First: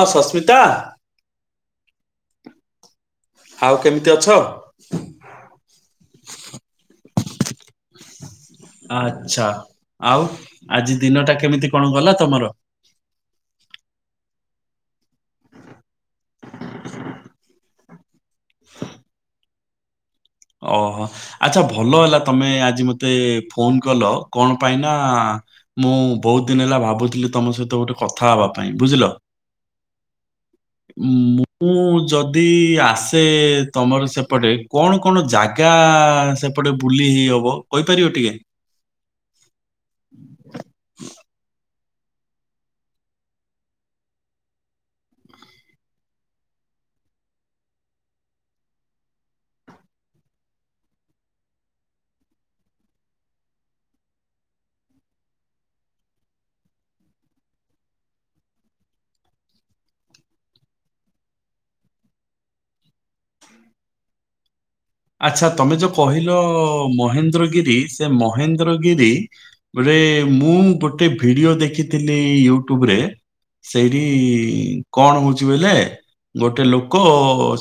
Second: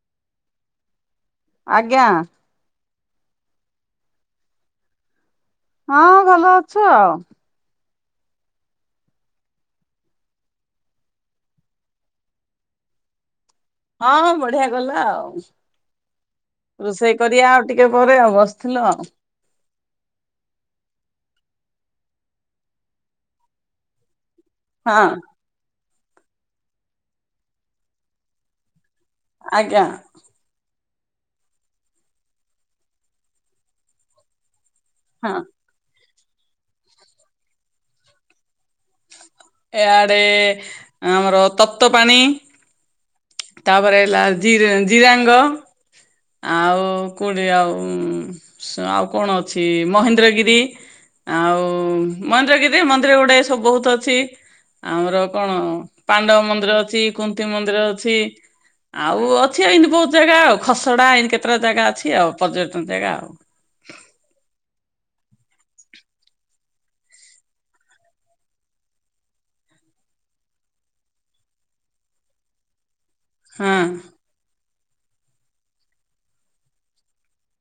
ଆ ସସ୍ମିତା। ଆଜ୍ଞା। ଆଉ କେମ୍ ତି ଅଛ? ହଁ ଭଲ ଅଛୁ ଆଉ। ଆଛା ଆଉ ଆଜି ଦିନଟା କେମିତି କଣ ଗଲା ତମର? ହଁ ହଁ ବଢିଆ ଗଲା ଆଉ ରୋଷେଇ କରିଆ ଆଉ ଟିକେ ପରେ ଆଉ ବସ୍ ଥିଲ? ଅ ହ ଆଚ୍ଛା ଭଲ ହେଲା ତମେ ଆଜି ମୋତେ ଫୋନ କଲ କଣ? ପାଇଁ ନା ହଁ ମୁଁ ବହୁତ ଦିନ ହେଲା ଭାବୁଥିଲି ତମ ସହିତ ଗୋଟେ କଥା ହବା ପାଇଁ ବୁଝିଲ। ଆଜ୍ଞା। ଉଁ ମୁଁ ଯଦି ଆସେ ତମର ସେପଟେ କଣ କଣ ହଁ। ଜାଗା ସେପଡେ ବୁଲି ହେଇ ହବ କହିପାରିବ ଟିକେ? ଏଆଡ଼େ ଆମର ତପ୍ତ ପାଣି। ତାପରେ ହେଲା ଜି ରେ ଜିରାଙ୍ଗ। ଆଉ କୋଠି ଆଉ ସ ଆଉ କଣ ଅଛି ମହେନ୍ଦ୍ରଗିରି। ଆଉ ମନ୍ଦିନ୍ଦ୍ରଗିରିରେ ମନ୍ଦିର ଗୁଡାଏ ସବୁ ବହୁତ ଅଛି। ଆମର କଣ ପାଣ୍ଡବ ମନ୍ଦିର ଅଛି କୁନ୍ତି ମନ୍ଦିର ଅଛି। ଆଉ ଅଛି ଏଇନି ବହୁତ ଜାଗା ଆଉ ଖସଡା ଏଇନି କେତେଟା ଜାଗା ଅଛି ଆଉ ପର୍ଯ୍ୟଟନ ଜାଗା ଆଉ। ଆଚ୍ଛା ତମେ ଯୋଉ କହିଲ ମହେନ୍ଦ୍ରଗିରି ସେ ମହେନ୍ଦ୍ରଗିରି ଗୋଡେ ମୁଁ ଗୋଟେ ଭିଡିଓ ଦେଖିଥିଲି ୟୁଟ୍ୟୁବରେ। ହଁ ସେଇଡି। କଣ ହଉଛି ବୋଇଲେ ଗୋଟେ ଲୋକ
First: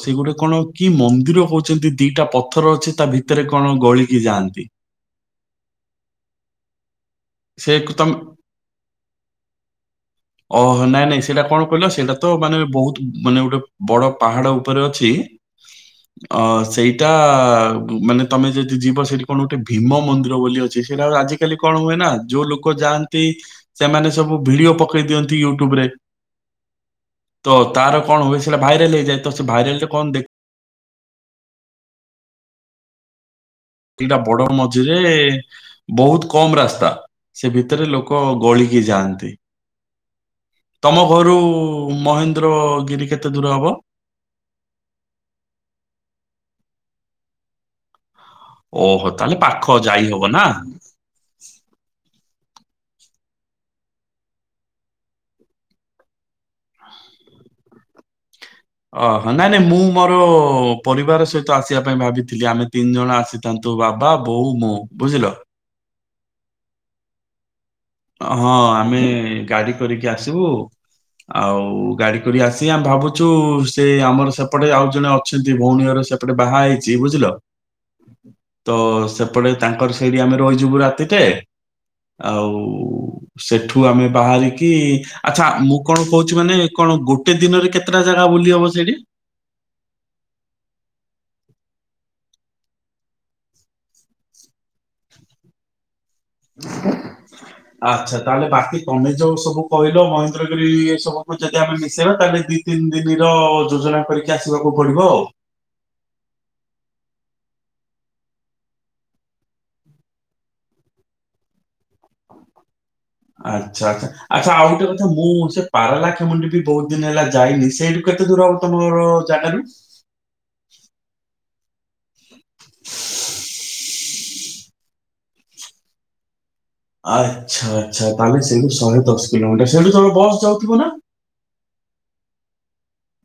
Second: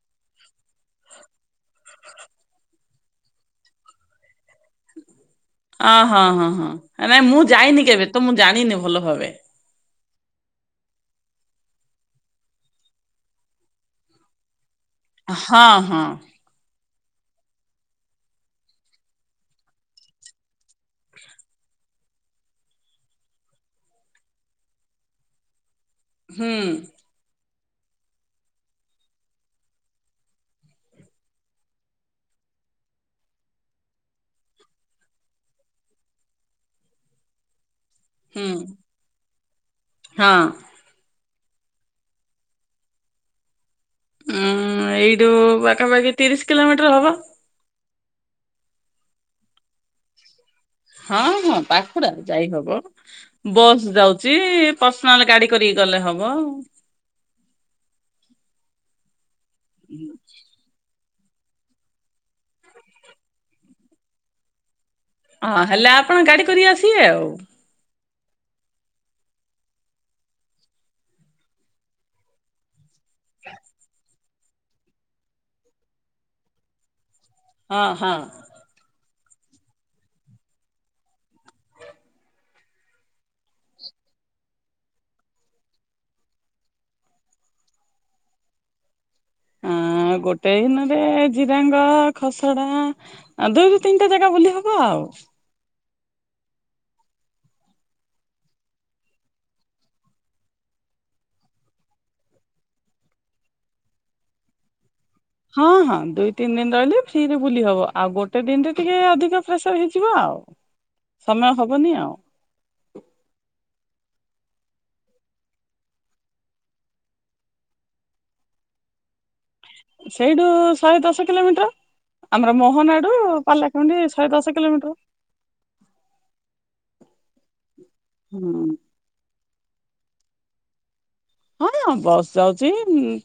ସେ ଗୋଟେ କଣ କି ମନ୍ଦିର କହୁଛନ୍ତି? ତିଟା ପଥର ଅଛି ତା ଭିତରେ କଣ ଗଳିକି ଯାଆନ୍ତି। ଅ ହଁ ହଁ ହଁ ନାଇଁ ମୁଁ ସେ ଯାଇନି କେବେ ତମେ ତ ମୁଁ ଜାଣିନି ଭଲ ଭାବେ। ଅ ହ ନାଇଁ ନାଇଁ ସେଇଡା କଣ କହିଲ ସେଇଡା ତ ମାନେ ବହୁତ ମାନେ ଗୋଟେ ବଡ ପାହାଡ ଉପରେ ଅଛି। ହଁ ହଁ। ଅ ସେଇଟା ମାନେ ତମେ ଯଦି ଯିବ ସେଇଠି କଣ ଗୋଟେ ଭୀମ ମନ୍ଦିର ବୋଲି ଅଛି ସେଇଡା ଗୋଡ଼େ ଆଜି କାଲି କଣ ହୁଏ ନା ଯୋଉ ଲୋକ ଯାଆନ୍ତି ସେମାନେ ସବୁ ଭିଡିଓ ପକେଇ ଦିଅନ୍ତି ୟୁଟ୍ୟୁବରେ। ହୁଁ। ତ ତାର କଣ ହୁଏ ସେଇଡା ଭାଇରାଲ ହେଇଯଏ ତ ସେ ଭାଇରାଲ ରେ କଣ ଦେଖ୍ ତିଟା ବଡ ମଝିରେ ବହୁତ କମ ରାସ୍ତା ସେ ଭିତରେ ଲୋକ୍ କ ହୁଁ ଗଳିକି ଯାଆନ୍ତି। ହଁ ତମ ଘରୁ ମହେନ୍ଦ୍ରଗିରି କେତେ ଦୂର ହବ? ଉଁ ଏହଡୁ ପାଖାପାଖି ତିରିଶ କିଲୋମିଟର ହବ। ଓହୋ ତାହେଲେ ପାଖ ଯାଇ ହବ ନା। ହଁ ହଁ ପାଖୁଡା ଯାଇ ହବ। ବସ୍ ଯାଉଛି ପର୍ସନାଲ ଗାଡ଼ି କରିକି ଗଲେ ହବ। ଅହ ନାଇଁ ନାଇଁ ମୁଁ ମୋର ପରିବାର ସେ ତ ଆସିବା ପାଇଁ ଭାବିଥିଲି ଆମେ ତିନି ଜଣ ଆସିଥାନ୍ତୁ ବାବା ବୋଉ ମୁଁ ବୁଝିଲ। ହଁ ହେଲେ ଆପଣ ଗାଡ଼ି କରିକି ଆସିବେ ଆଉ। ହଁ ଆମେ ଗାଡ଼ି କରିକି ଆସିବୁ ଆଉ ଗାଡ଼ି କରି ଆସି ଆମେ ଭାବୁ ଛୁ ସେ ଆମର ସେପଟେ ଆଉ ଜଣେ ଅଛନ୍ତି ଭଉଣୀ ଘର ସେପଟେ ବାହା ହେଇଛି ବୁଝିଲ। ହଁ ହଁ ତ ସେପଟେ ତାଙ୍କର ସେଇଠି ଆମେ ରହିଯିବୁ ରାତିଟେ ଆଉ ସେଠୁ ଆମେ ବାହାରିକି ଆଚ୍ଛା ମୁଁ କଣ କହୁଛି ମାନେ କଣ ଗୋଟେ ଦିନରେ କେ କେତଟା ଜାଗା ବୁଲି ହବ ସେଠି? ଆଁ ଗୋଟେ ଦିନରେ ଜିରାଙ୍ଗ, ଖସଡା ଆ ଦୁଇରୁୁ ତିନିଟା ଜାଗା ବୁଲି ହବ ଆଉ। [inaudible] ଆଚ୍ଛା ତାହେଲେ ବାକି ତମେ ଯୋଉ ସବୁ କହିଲ ମହେନ୍ଦ୍ରଗିରି ସବୁକୁ ଯଦି ଆମେ ମିଶେଇବା ତାହେଲେ ଦି ତିନି ଦିନି ର ଯୋଜନା କରିକି ଆସିବାକୁ ପଡ଼ିବ ଆଉ। ହଁ ହଁ ଦୁଇ ତିନି ଦିନ ରହିଲେ ଫ୍ରିରେ ବୁଲି ହବ ଆଉ ଗୋଟେ ଦିନରେ ଟିକେ ଅଧିକ ପ୍ରେସର ହେଇଯିବ ଆଉ। ସମୟ ହବନି ଆଉ। ଆଚ୍ଛା ଆଚ୍ଛା, ଆଚ୍ଛା ଆଉ ଗୋଟେ କଥା ମୁଁ ସେ ପାରଲାଖେମୁଣ୍ଡି ବି ବହୁତ ଦିନ ହେଲା ଯାଇନି, ସେଇଠୁ କେତେ ଦୂର ହବ ତମର ଜାଗାରୁୁ? ସେଇଠୁ ଶହେ ଦଶ କିଲୋମିଟର। ଆମର ମୋହନାଡୁ ପାରଲାଖେମୁଣ୍ଡି ଶହେ ଦଶ କିଲୋମିଟର। ଆଚ୍ଛା ଆଚ୍ଛା ତାହେଲେ ହୁଁ ସେଇଠୁ ଶହେ ଦଶ କିଲୋମିଟର ସେଇଠୁ ତମର ବସ୍ ଯାଉଥିବ ନା? ହଁ ବସ୍ ଯାଉଛି।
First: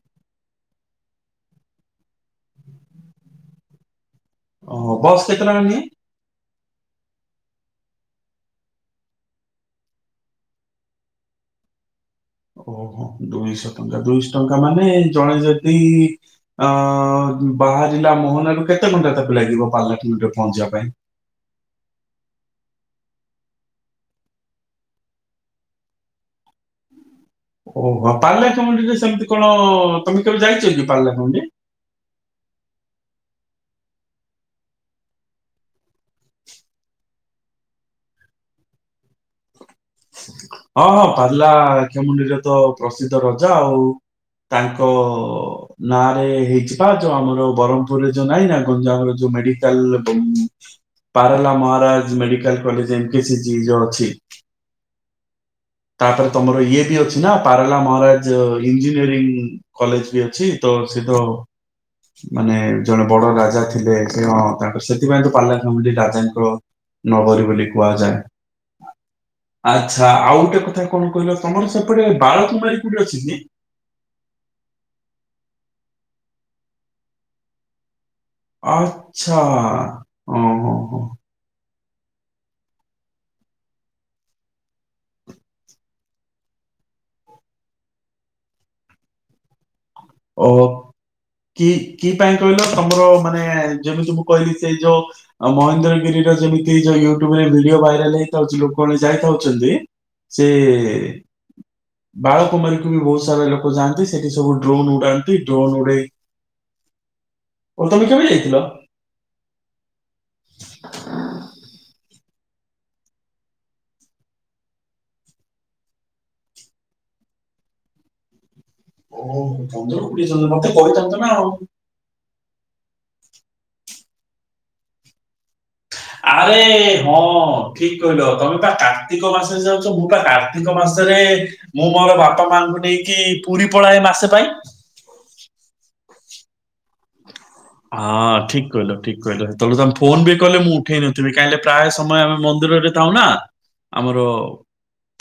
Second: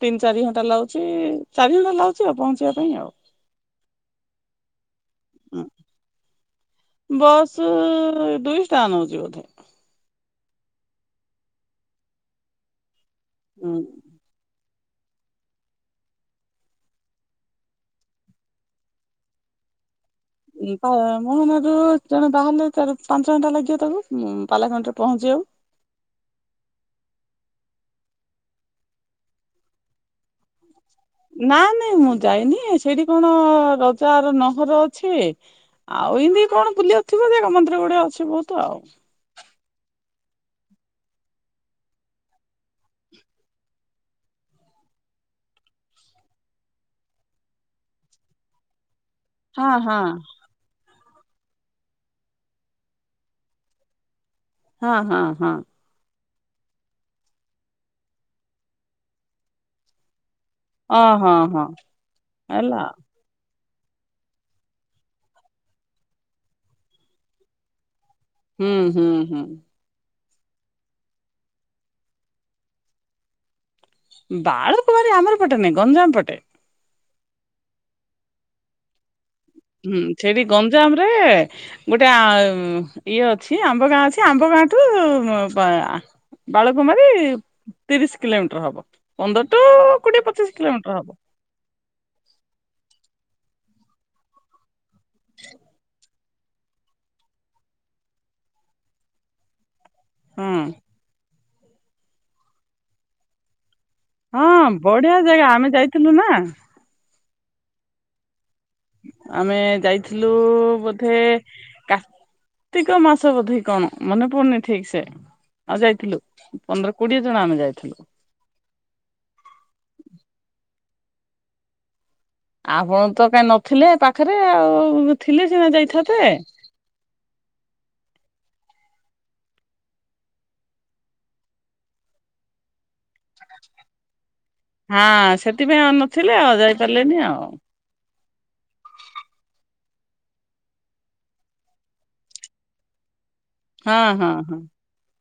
ତିନି ଚାରି ଘଣ୍ଟା ଲାଗୁଛି ଚାରି ଘଣ୍ଟା ଲାଗୁଛି ଆଉ ପହଞ୍ଚିବା ପାଇଁ ଆଉ। ଓ ବସ୍ କେତେ ଟଙ୍କା ନିଏ? ବସ୍ ଦୁଇଶ୍ ଟଙ୍କା ନୋଉଛି ବୋଧେ। ଓହୋ ଦୁଇଶହ ଟଙ୍କା ଦୁଇଶ ଟଙ୍କା ମାନେ ଜଣେ ଯଦି ଅ ବାହାରିଲା ମୋହନା ରୁ କେତେ ଘଣ୍ଟା ତାକୁ ଲାଗିବ ପାରଳାଖେମୁଣ୍ଡିରେ ପହଞ୍ଚିବା ଉଁ ପାଇଁ ପା ମହନାରୁ ଜଣେ ବାହାରିଲେ ଚାରି- ପାଞ୍ଚ ଘଣ୍ଟା ଲାଗିବ ତାକୁ ପାରଲାଖେମୁଣ୍ଡିରେ ପହଞ୍ଚିବାକୁ। ଓହୋ ପାରଲାଖେମୁଣ୍ଡିରେ ସେମିତି କଣ ତମେ କେବେ ଯାଇଚ କି? ପାଲା କେମୁଣ୍ଡି? ନା ନାଇଁ ମୁଁ ଯାଇନି ସେଇଠି କଣ ରଜାର ନହର ଅଛି ଆଉ ଇମିତି କଣ ବୁଲିିବାକୁଥିବ ଜାଗା ମନ୍ଦିର ଗୁଡ଼େ ଅଛି ବହୁତ ଆଉ। ହଁ, ହଁ ପାରଳାଖେମୁଣ୍ଡିରେ ତ ପ୍ରସିଦ୍ଧ ରଜା ଆଉ। ତାଙ୍କ ନାଁରେ ହେଇଚି ପା, ଯୋଉ ଆମର ବ୍ରହ୍ମପୁରରେ ଯୋଉ ନାଇଁ ନା [unintelligible] ଯୋଉ ହଁ ମେଡିକାଲ୍ ହଁ Parala Maharaja medical college M P C G ଯୋ ଅଛି। ହଁ, ହଁ, ହଁ। ତାପରେ ତମର ଇଏ ବି ଅଛି ନା ପାରଲା ମହାରାଜ୍ ଇଞ୍ଜିନିୟରିଂ କଲେଜ ବି ଅଛି? ତ ଓ ସିଧ, ହଁ ହଁ ମାନେ ହେଲା। ଜଣେ ବଡ଼ ରାଜା ଥିଲେ ସେ କଣ ତାଙ୍କ ସେଥିପାଇଁ ତ ପାରଳାଖେମୁଣ୍ଡି ରାଜାଙ୍କର ନଗରୀ ବୋଲି କୁହାଯାଏ। ହୁଁ ହୁଁ ହୁଁ। ଆଚ୍ଛା ଆଉ ଗୋଟେ କଥା କଣ କହିଲ, ତମର ସେପଟେ ବାଳ କୁମାରୀ କୁଡି ଅଛିକି? ବାଳକୁୁମାରୀ ଆମର ପଟେ ନାଇଁ, ଗଞ୍ଜାମ ପଟେ। ଆଚ୍ଛା। ହୁଁ ସେଇଠି ଓହୋ ଗଞ୍ଜାମ ହୋ ରେ ଗୋଟେ ଇଏ ଅଛି ଆମ୍ବ ଗାଁ ଅଛି। ଆମ୍ବ ଗାଁଠୁ ପା ବାଳକୁମାରୀ ତିରିଶି କିଲୋମିଟର ହବ ପନ୍ଦର ଟୁ କୋଡିଏ ଓ ପଚିଶ କିଲୋମିଟର ହବ। କି କି ପାଇଁ କହିଲ ତମର ମାନେ ଯେମିତି ମୁଁ କହିଲି ସେଇ ଯୋଉ ମହେନ୍ଦ୍ରଗିରି ର ଯେମିତି ଯୋଉ ୟୁଟୁବ ରେ ଭିଡିଓ ଭାଇରାଲ ହେଇଥାଉଚି ଲୋକମାନେ ଯାଇପାରୁଚନ୍ତି। ସେ ହଁ ବାଳକୁମାରୀକୁୁ ବି ବହୁତ ସାରା ଲୋକ ଯାଆନ୍ତି। ସେଠି ସବୁ ହଁ ଡ୍ରୋନ୍ ବଢିଆ ଉଡାନ୍ତି ଜାଗା ଆମେ ଡ୍ରୋନ୍ ଉଡେ ଯାଇଥିଲୁ ନା କଟକ କେବେ ଯାଇଥିଲ? ଆମେ ଯାଇଥିଲୁ ବୋଧେ କାର୍ତିକ ମାସ ବୋଧେ କଣ ମନେ ପଡୁନି ଠିକ୍ ସେ। ଆଉ ଯାଇଥିଲୁ ପନ୍ଦର କୋଡିଏ ଜଣ ଆମେ ଯାଇଥିଲୁ। ଓହୋ ପନ୍ଦର କୋଡିଏ ଜଣ ମତେ କହିଥାନ୍ତ ନା ଆଉ। ଆପଣ ତ କାଇଁ ନଥିଲେ ପାଖରେ ଆଉ ଥିଲେ ସିନା ଯାଇଥାନ୍ତ। ଆରେ ହଁ ଠିକ୍ କହିଲ ତମେ ବା କାର୍ତ୍ତିକ ମାସରେ ଯାଉଚ, ମୁଁ ବା କାର୍ତ୍ତିକ ମାସରେ ମୁଁ ମୋର ବାପା ମାଙ୍କୁ ନେଇକି ପୁରୀ ପଳାଏ ମାସେ ପାଇଁ। ହଁ ସେଥିପାଇଁ ଆଉ ନଥିଲେ ଯାଇପାରିଲେନି ଆଉ। ହଁ ଠିକ୍ କହିଲ, ଠିକ୍ କହିଲ, ତମେ ଫୋନ ବି କଲେ ମୁଁ ଉଠେଇ ନଥିଲି, କାହିଁ ନା ପ୍ରାୟ ସମୟ ଆମେ ମନ୍ଦିରରେ ଥାଉ ନା ହଁ ଆମର ହଁ ହଁ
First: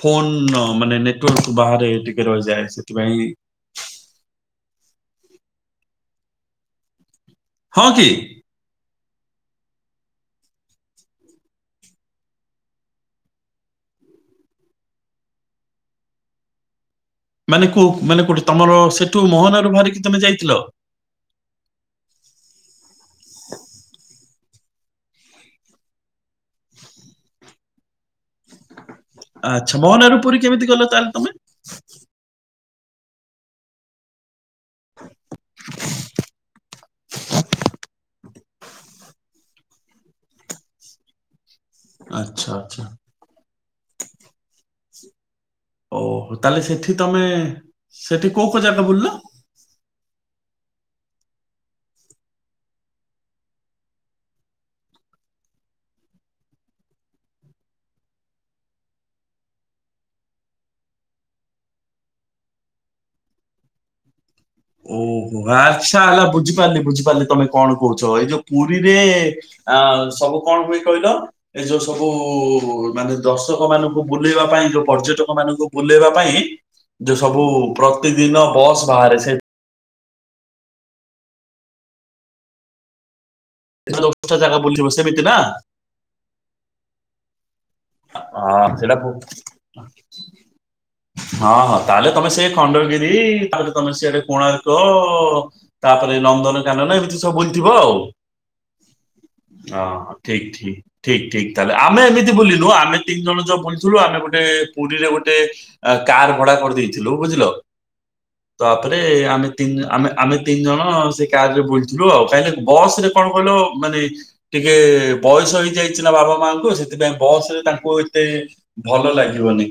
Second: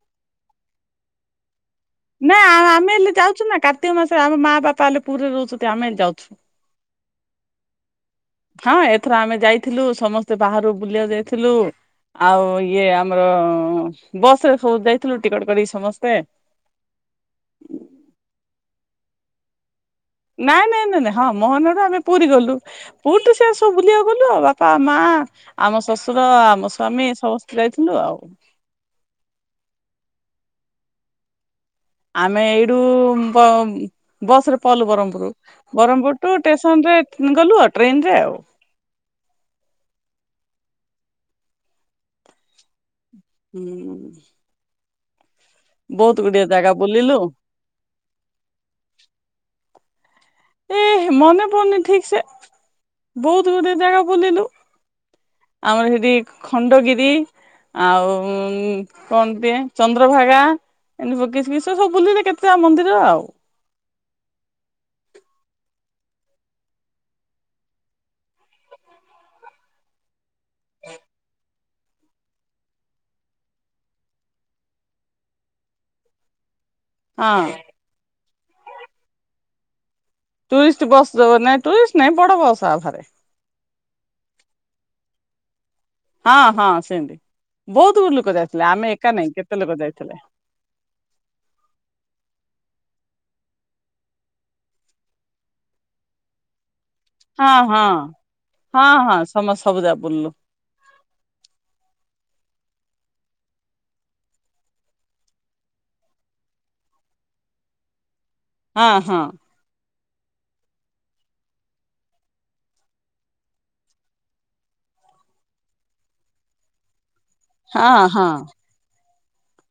ଫୋନ ମାନେ ନେଟ୍ ଔର୍ ବାହାରେ ଟିକେ ନା ରହିଯାଏ ଆମେ ହେଲେ ସେଥିପାଇଁ ଯାଉଚୁ ନା କାର୍ତିକ ମାସରେ ଆମ ମା ବାପା ହେଲେ ପୁରୀରେ ରହୁଚନ୍ତି ଆମେ ହେଲେ ଯାଉଚୁ। ହଁ କି? ହଁ ଏଥର ଆମେ ଯାଇଥିଲୁ ସମସ୍ତେ ବାହାରୁ ବୁଲିଆକୁ ଯାଇଥିଲୁ। ଆଉ ଇଏ ଆମର ବସ୍ ରେ ସବୁ ଯାଇଥିଲୁ ଟିକେଟ୍ କରିକି ସମସ୍ତେ। ମାନେ କୋଉ ମାନେ କୋଉଠି ତମର ସେଠୁ ମୋହନାରୁ ଧରିକି ନାଇଁ, ନାଇଁ ନା, ନା। ହଁ ମୋହନ ରୁ ଆମେ ପୁରୀ ଗଲୁ ପୁରୀରେ ସେ ସବୁ ବୁଲିଆକୁ ଗଲୁ ଆଉ ବାପା ମା ଆମ ଶଶୁ ର ଆମ ସ୍ୱାମି ସମସ୍ତେ ଯାଇଥିଲୁ ଆଉ। ଆଚ୍ଛା ମୋହନାରୁ ପୁରୀ କେମିତି ଗଲ ତାହାଲେ ତମେ? ଆମେ ଏଇଟୁ ବ ବସ୍ ରେ ପଲ୍ ବ୍ରହ୍ମପୁର ବ୍ରହ୍ମପୁର ଟୁ ଷ୍ଟେସନ ରେ ଗଲୁ ଆଉ ଟ୍ରେନ୍ ରେ ଆଉ। ଆଛା ଆଚ୍ଛା। ହୁଁ। ବହୁତ ଓହୋ ଗୁଡିଏ ତାହେଲେ ଜାଗା ସେଠି ବୁଲିଲୁ ତମେ ସେଠି କୋଉ କୋଉ ଜାଗା ବୁଲିଲ? ଏ ମନେ ପଡୁନି ଠିକ୍ ସେ ବହୁତ ଗୁଡେ ଜାଗା ବୁଲିଲୁ। ଆମର ସେଠି ଖଣ୍ଡଗିରି ଆଉ କଣ ଟିଏ ଚନ୍ଦ୍ରଭାଗା। ଏ ବଗେଶ [unintelligible] ବି ସବୁ ବୁଲିଲେ କେତେ ମନ୍ଦିର ଆଉ ଓହୋ ଆଚ୍ଛା ହେଲା ବୁଝିପାରିଲି ବୁଝିପାରିଲି ତମେ କଣ କହୁଛ ଏଇ ଯୋଉ ପୁରୀରେ ଆ ସବୁ କଣ ହୁଏ କହିଲ ଏଇ ଯୋଉ ସବୁ ମାନେ ଦର୍ଶକ ମାନଙ୍କୁ ବୁଲେଇବା ପାଇଁ ଯୋଉ ପର୍ଯ୍ୟଟକ ମାନଙ୍କୁ ବୁଲେଇବା ପାଇଁ ଯୋଉ ସବୁ ହଁ ପ୍ରତିଦିନ ବସ୍ ବାହାରେ ସେ ଟୁରିଷ୍ଟ ବସ୍ ଯୋଉ ନାଇ ଟୁରିଷ୍ଟ ନାଇଁ ବଡ ବସ ଆରେ। [unintelligible] ସେମିତି ନା। ହଁ ହଁ ସେମତି ବହୁତ ଗୁରା ଲୋକ ହଁ ଯାଇଥିଲେ ଆମେ ସେଇଟା ଏକା ବୁ- ନାହିଁ କେତେ ଲୋକ ଯାଇଥିଲେ। ହଁ ହଁ ତାହେଲେ ତମେ ସେ ଖଣ୍ଡଗିରି ତାପ ତମେ ସେଆଡେ କୋଣାର୍କ ତାପରେ ଲନ୍ଦନ ଯାନନା ଏମିତି ସବୁ ହଁ ବୁଲଥିବ ହଁ ଆଉ ହଁ ହଁ ସମସ୍ତେ ସବୁ ଯାକ ହଁ ବୁଲିଲୁ ଠିକ୍ ଠିକ୍। ଠିକ ଠିକ ତାହେଲେ ଆମେ ଏମିତି ବୁଲିନୁ ଆମେ ତିନି ଜଣ ଯୋଉ ବୁଲିଥିଲୁ ଆମେ ଗୋଟେ ପୁରୀରେ ଗୋଟେ କାର ଭଡା କରିଦେଇଥିଲୁ ବୁଝିଲ ହଁ ତାପରେ ହଁ ଆମେ ତି ଆମେ ଆମେ ତିନି ଜଣ ସେ କାରରେ ବୁଲଥିଲୁ ଆଉ କାଇଁ ନା ବସ ରେ କଣ କହିଲ ମାନେ ଟିକେ ବୟସ ହେଇ ଯାଇଛି ନା ବାପା ମାଙ୍କୁ ସେଥିପାଇଁ ବସରେ ତାଙ୍କୁ ହଁ ଏତେ ହଁ ଭଲ ଲାଗିବନି।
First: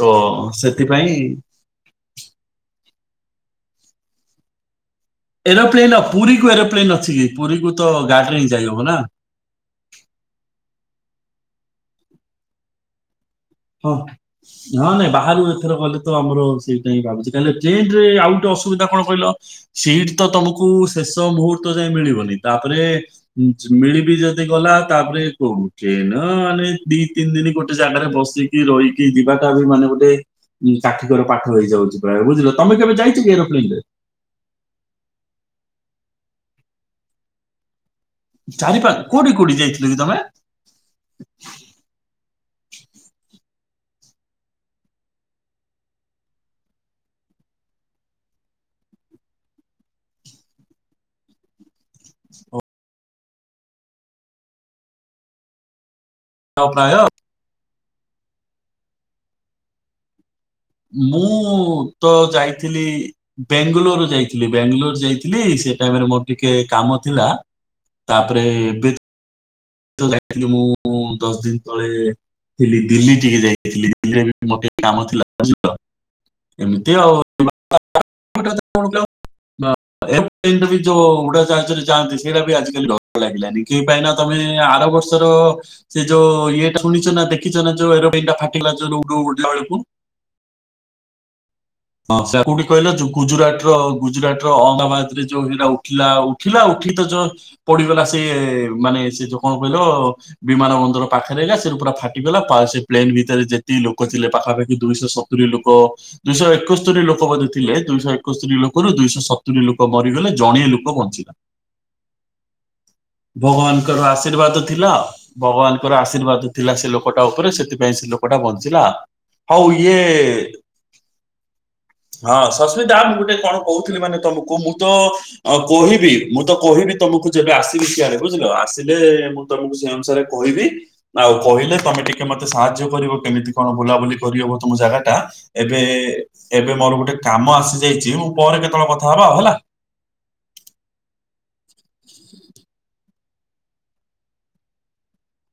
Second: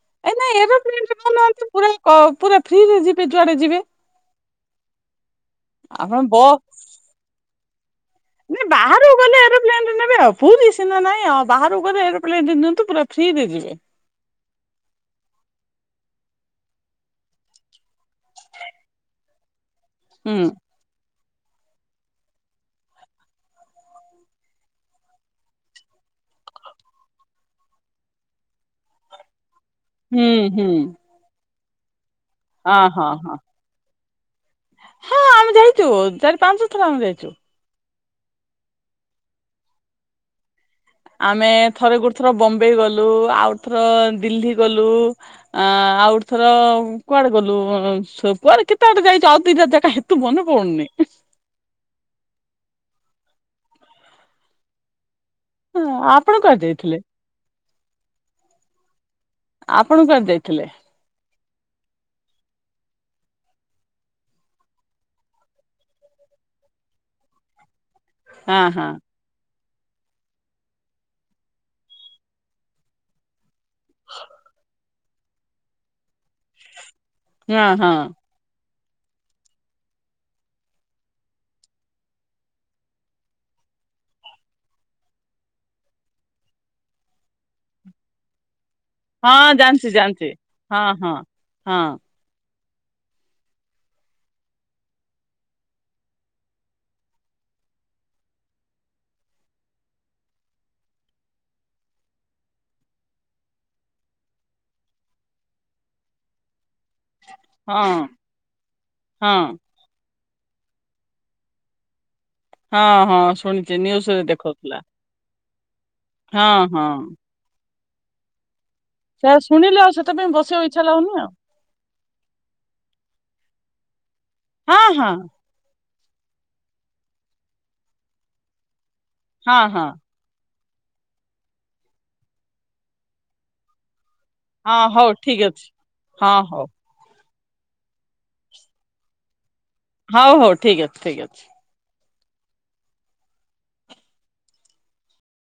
ତ ଏ ନାଇଁ ଏରୋପ୍ଲେନ ସେଥିପାଇଁ କରୁନାହାନ୍ତି ପୁରା କ ପୁରା ଫ୍ରିରେ ଯିବେ ଯୁଆଡେ ଯିବେ। ଏରୋପ୍ଲେନ ଆପଣ ପୁରୀକୁ ବସ୍ ଏରୋପ୍ଲେନ୍ ଅଛି କି ପୁରୀକୁ ତ ଗାଡିରେ ହିଁ ଯାଇହବ ନା। ଏରୋପ୍ଲେନ ନେବେ ଆ ପୁରୀ ସିନା ନାହିଁ ଆଉ ବାହାରକୁ ଗଲେ ଏରୋପ୍ଲେନ ନିଅନ୍ତୁ ପୁରା ଫ୍ରିରେ ଯିବେ ହଁ। ନହେଲେ ବାହାରୁ ଏଥର ଗଲେ ତ ଆମର ସେଇଟା ହିଁ ଭାବୁଛି କାଁକି ଟ୍ରେନ ରେ ଆଉ ଗଟେ ଅସୁବିଧା କଣ କହିଲ ସିଟ ତ ହୁଁ ତମକୁ ଶେଷ ମୁହୂର୍ତ୍ତ ଯାଇ ମିଳିବନି ତାପରେ ମିଳିବି ଯଦି ଗଲା ତାପରେ କୋଉ ଟ୍ରେନ ମାନେ ଦି ତିନି ଦିନ ଗୋଟେ ଜାଗାରେ ବସି କି ରହିକି ଯିବାଟା ବି ମାନେ ଗୋଟେ ହୁଁ ହୁଁ କାଠିକର ପାଠ ହେଇଯାଉଛି ପ୍ରାୟ ବୁଝିଲ କି। ତମେ ହଁ କେବେ ହଁ ଯାଇଛ କି ହଁ ଏରୋପ୍ଲେନରେ? ହଁ ଆମେ ଯାଇଛୁ ଚାରି ପାଞ୍ଚ ଥର ଆମେ ଯାଇଛୁ। ଚାରି ପାଚ୍ କୋଉଠି କୋଉଠି ଯାଇଥିଲ କି ତମେ? ଆମେ ଥରେ ଗୋଟେ ଥର ବମ୍ବେ ଗଲୁ ଆଉ ଥର ଦିଲ୍ଲୀ ଗଲୁ ଆଁ ଆଉ ଗୋଟେ ଥର କୁଆଡେ ଗଲୁ କୁଆଡେ କେତେ ବଡେ ଯାଇଛ ଆଉ ଦିଟ ଜାଗା। ତୁ ମନେ ପଡୁନି। ହଁ ଆପଣ କୁଆଡେ ଆଉ ପ୍ରାୟ ଯାଇଥିଲେ? ଆପଣ କୁଆଡେ ଯାଇଥିଲେ? ମୁଁ ତ ଯାଇଥିଲି ବେଙ୍ଗାଲୋର ଯାଇଥିଲି ବାଙ୍ଗାଲୋର ଯାଇଥିଲି ସେ ଟାଇମରେ ମୋର ଟିକେ କାମ ଥିଲା। ତାପରେ ହଁ ହଁ ଏବେ ଯାଇଥିଲି ମୁଁ ଦଶ ଦିନ ତଳେ ଥିଲି ଦିଲ୍ଲୀ ଟିକେ ଯାଇଥିଲି ଦିଲ୍ଲୀରେ ବି ମତେ କାମ ଥିଲା ବଝିର ଏମିତି ଆଉ। ହଁ ହଁ। [unintelligible] ଏ ଯୋଉ ଉଡା ଜାହାଜରେ ଯଆନ୍ତି ସେଇଟା ବି ଆଜିକାଲି ଡର ଲାଗିଲାନି କେ ପାଇଁ ନା ତମେ ଆର ବର୍ଷର ସେ ଯୋଉ ଇଏଟା ଶୁଣିଛ ଦେଖିଛ ଯୋ ଟା ଫାଟିଲା ଯଉ। ହଁ ଜାଣିଛି ଜାଣିଛି ହଁ ହଁ ହଁ। ହଁ ସେ କୋଉଠି କହିଲା ଗୁଜୁରାଟ ର ଗୁଜୁରାଟ ର ଅହମ୍ଦାବାଦ ରେ ଯୋଉ ଏଇଟା ଉଠିଲା ଉଠିଲା ଉଠି ତ ଯ ପଡିଗଲା ସେଏ ମାନେ ସେ ଯୋଉ କଣ କହିଲ ବିମାନ ବନ୍ଦର ପାଖରେ ହେଗଲା ସେଠ ପୁରା ଫାଟିଗଲା ସେ ପ୍ଲେନ ଭିତରେ ଯେତିକି ଲୋକ ଥିଲେ ପାଖାପାଖି ଦୁଇଶହ ସ ତୁରି ଲୋକ ଦୁଇଶହ ଏକସ୍ତୋରି ଲୋକ ବୋଧେ ଥିଲେ ହଁ ଦୁଇଶହ ଏକସ୍ତୋରି ଲୋକରୁ ଦୁଇଶହ ହଁ। ସତୁରୀ ଲୋକ ଲୋକ ମରିଗଲେ ଜଣିଏ ଲୋକ ବଞ୍ଚିଲା। ହଁ ହଁ ଶୁଣିଛି ଭଗବାନଙ୍କର ନ୍ୟୁଜରେ ଆଶୀର୍ବାଦ ଦେଖଉଥିଲା ଥିଲା ଆଉ। ଭଗବାନଙ୍କର ହଁ ଆଶୀର୍ବାଦ ଥିଲା ହଁ ସେ ଲୋକଟା ଉପରେ ସେଥିପାଇଁ ସେ ଲୋକଟା ବଞ୍ଚିଲା ଆଉ। ସେରା ଶୁଣିଲ ଆଉ ସେଥିପାଇଁ ବସିବା କୁ ଇଛା ଲାଗୁନି ଆଉ। ହଁ ସସ୍ମିତା ମୁଁ ଗୋଟେ କଣ କହୁଥିଲି ମାନେ ତମକୁ ମୁଁ ତ ହଁ ଅ କହିବି ମୁଁ ତ କହିବି ତମକୁ ଯେବେ ଆସିବି ସିଆଡେ ବୁଝିଲ ଆସିଲେ ମୁଁ ହଁ ତମକୁ ହଁ ସେଇ ଅନୁସାରେ କହିବି ଆଉ କହିଲେ ତମେ ଟିକେ ମତେ ସାହାଯ୍ୟ କରିବ କେମିତି କଣ ବୁଲାବୁଲି କରିବ ହବ ତମ ହଁ ହଁ ଜାଗା ହଉ ଟା ଠିକ ଅଛି ଏବେ। ହଁ ହଉ ଏବେ ମୋର ଗୋଟେ କାମ ଆସି ଯାଇଛି ମୁଁ ପରେ କେତେବେଳେ କଥା ହବା ଆଉ ହେଲା। ହଉ ହଉ ଠିକ ଅଛି ଠିକ ଅଛି।